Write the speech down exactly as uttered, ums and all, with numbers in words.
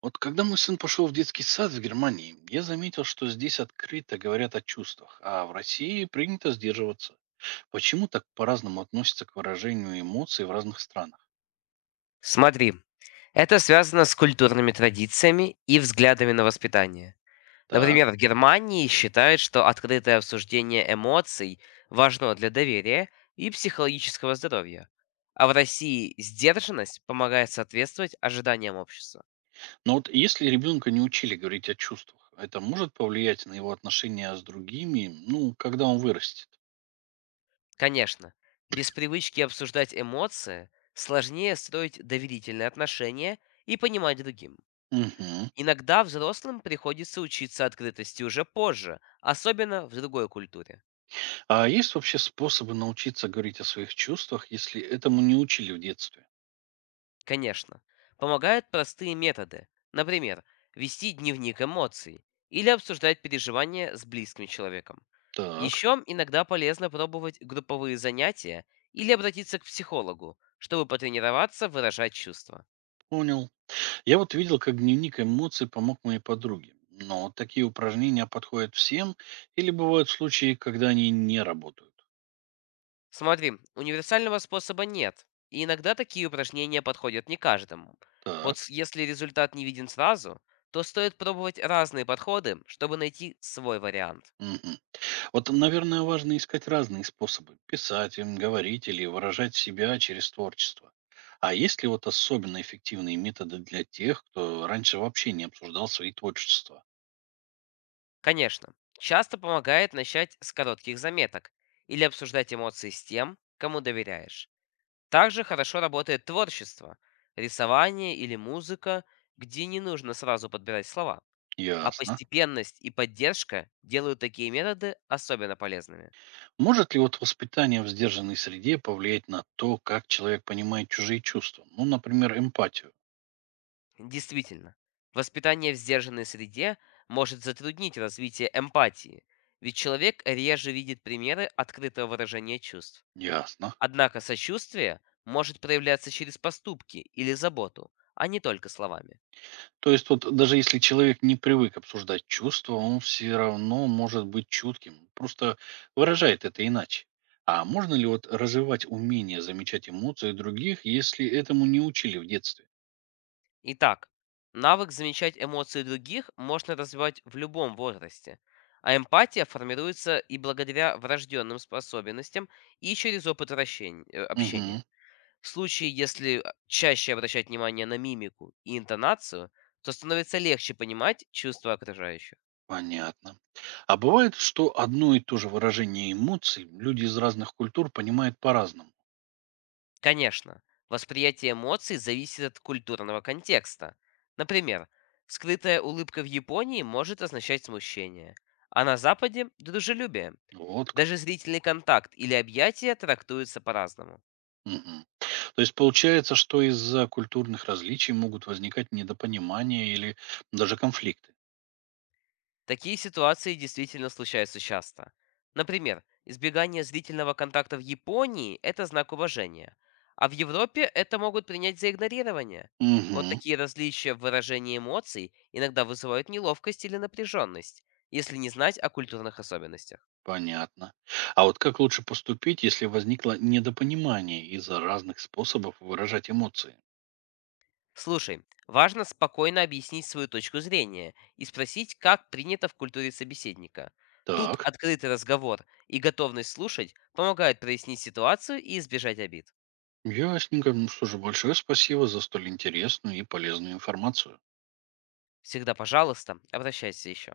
Вот когда мой сын пошел в детский сад в Германии, я заметил, что здесь открыто говорят о чувствах, а в России принято сдерживаться. Почему так по-разному относятся к выражению эмоций в разных странах? Смотри, это связано с культурными традициями и взглядами на воспитание. Так. Например, в Германии считают, что открытое обсуждение эмоций важно для доверия и психологического здоровья. А в России сдержанность помогает соответствовать ожиданиям общества. Но вот если ребенка не учили говорить о чувствах, это может повлиять на его отношения с другими, ну, когда он вырастет? Конечно, без привычки обсуждать эмоции сложнее строить доверительные отношения и понимать другим. Мгм. Иногда взрослым приходится учиться открытости уже позже, особенно в другой культуре. А есть вообще способы научиться говорить о своих чувствах, если этому не учили в детстве? Конечно. Помогают простые методы. Например, вести дневник эмоций или обсуждать переживания с близким человеком. Так. Еще иногда полезно пробовать групповые занятия или обратиться к психологу, чтобы потренироваться выражать чувства. Понял. Я вот видел, как дневник эмоций помог моей подруге. Но вот такие упражнения подходят всем или бывают случаи, когда они не работают? Смотри, универсального способа нет, и иногда такие упражнения подходят не каждому. Вот Так. с- если результат не виден сразу, то стоит пробовать разные подходы, чтобы найти свой вариант. Мгм. Вот, наверное, важно искать разные способы. Писать, им, говорить или выражать себя через творчество. А есть ли вот особенно эффективные методы для тех, кто раньше вообще не обсуждал свои творчества? Конечно, часто помогает начать с коротких заметок или обсуждать эмоции с тем, кому доверяешь. Также хорошо работает творчество, рисование или музыка, где не нужно сразу подбирать слова. А Ясно. постепенность и поддержка делают такие методы особенно полезными. Может ли вот воспитание в сдержанной среде повлиять на то, как человек понимает чужие чувства? Ну, например, эмпатию. Действительно, воспитание в сдержанной среде может затруднить развитие эмпатии, ведь человек реже видит примеры открытого выражения чувств. Ясно. Однако сочувствие может проявляться через поступки или заботу, а не только словами. То есть вот даже если человек не привык обсуждать чувства, он все равно может быть чутким, просто выражает это иначе. А можно ли вот развивать умение замечать эмоции других, если этому не учили в детстве? Итак, навык замечать эмоции других можно развивать в любом возрасте, а эмпатия формируется и благодаря врожденным способностям, и через опыт вращень- э, общения. Угу, В случае, если а, чаще обращать внимание на мимику и интонацию, то становится легче понимать чувства окружающих. понятно. А бывает, что одно и то же выражение эмоций люди из разных культур понимают по-разному. Конечно, восприятие эмоций зависит от культурного контекста. Например, скрытая улыбка в Японии может означать смущение, а на Западе – дружелюбие. Вот как. Даже зрительный контакт или объятия трактуются по-разному. Мгм. То есть получается, что из-за культурных различий могут возникать недопонимания или даже конфликты. Такие ситуации действительно случаются часто. Например, избегание зрительного контакта в Японии – это знак уважения, а в Европе это могут принять за игнорирование. Вот Угу. такие различия в выражении эмоций иногда вызывают неловкость или напряженность, если не знать о культурных особенностях. Понятно. А вот как лучше поступить, если возникло недопонимание из-за разных способов выражать эмоции? Слушай, важно спокойно объяснить свою точку зрения и спросить, как принято в культуре собеседника. Тут Так, открытый разговор и готовность слушать помогают прояснить ситуацию и избежать обид. ясненько. Ну что же, большое спасибо за столь интересную и полезную информацию. Всегда, пожалуйста, обращайся еще.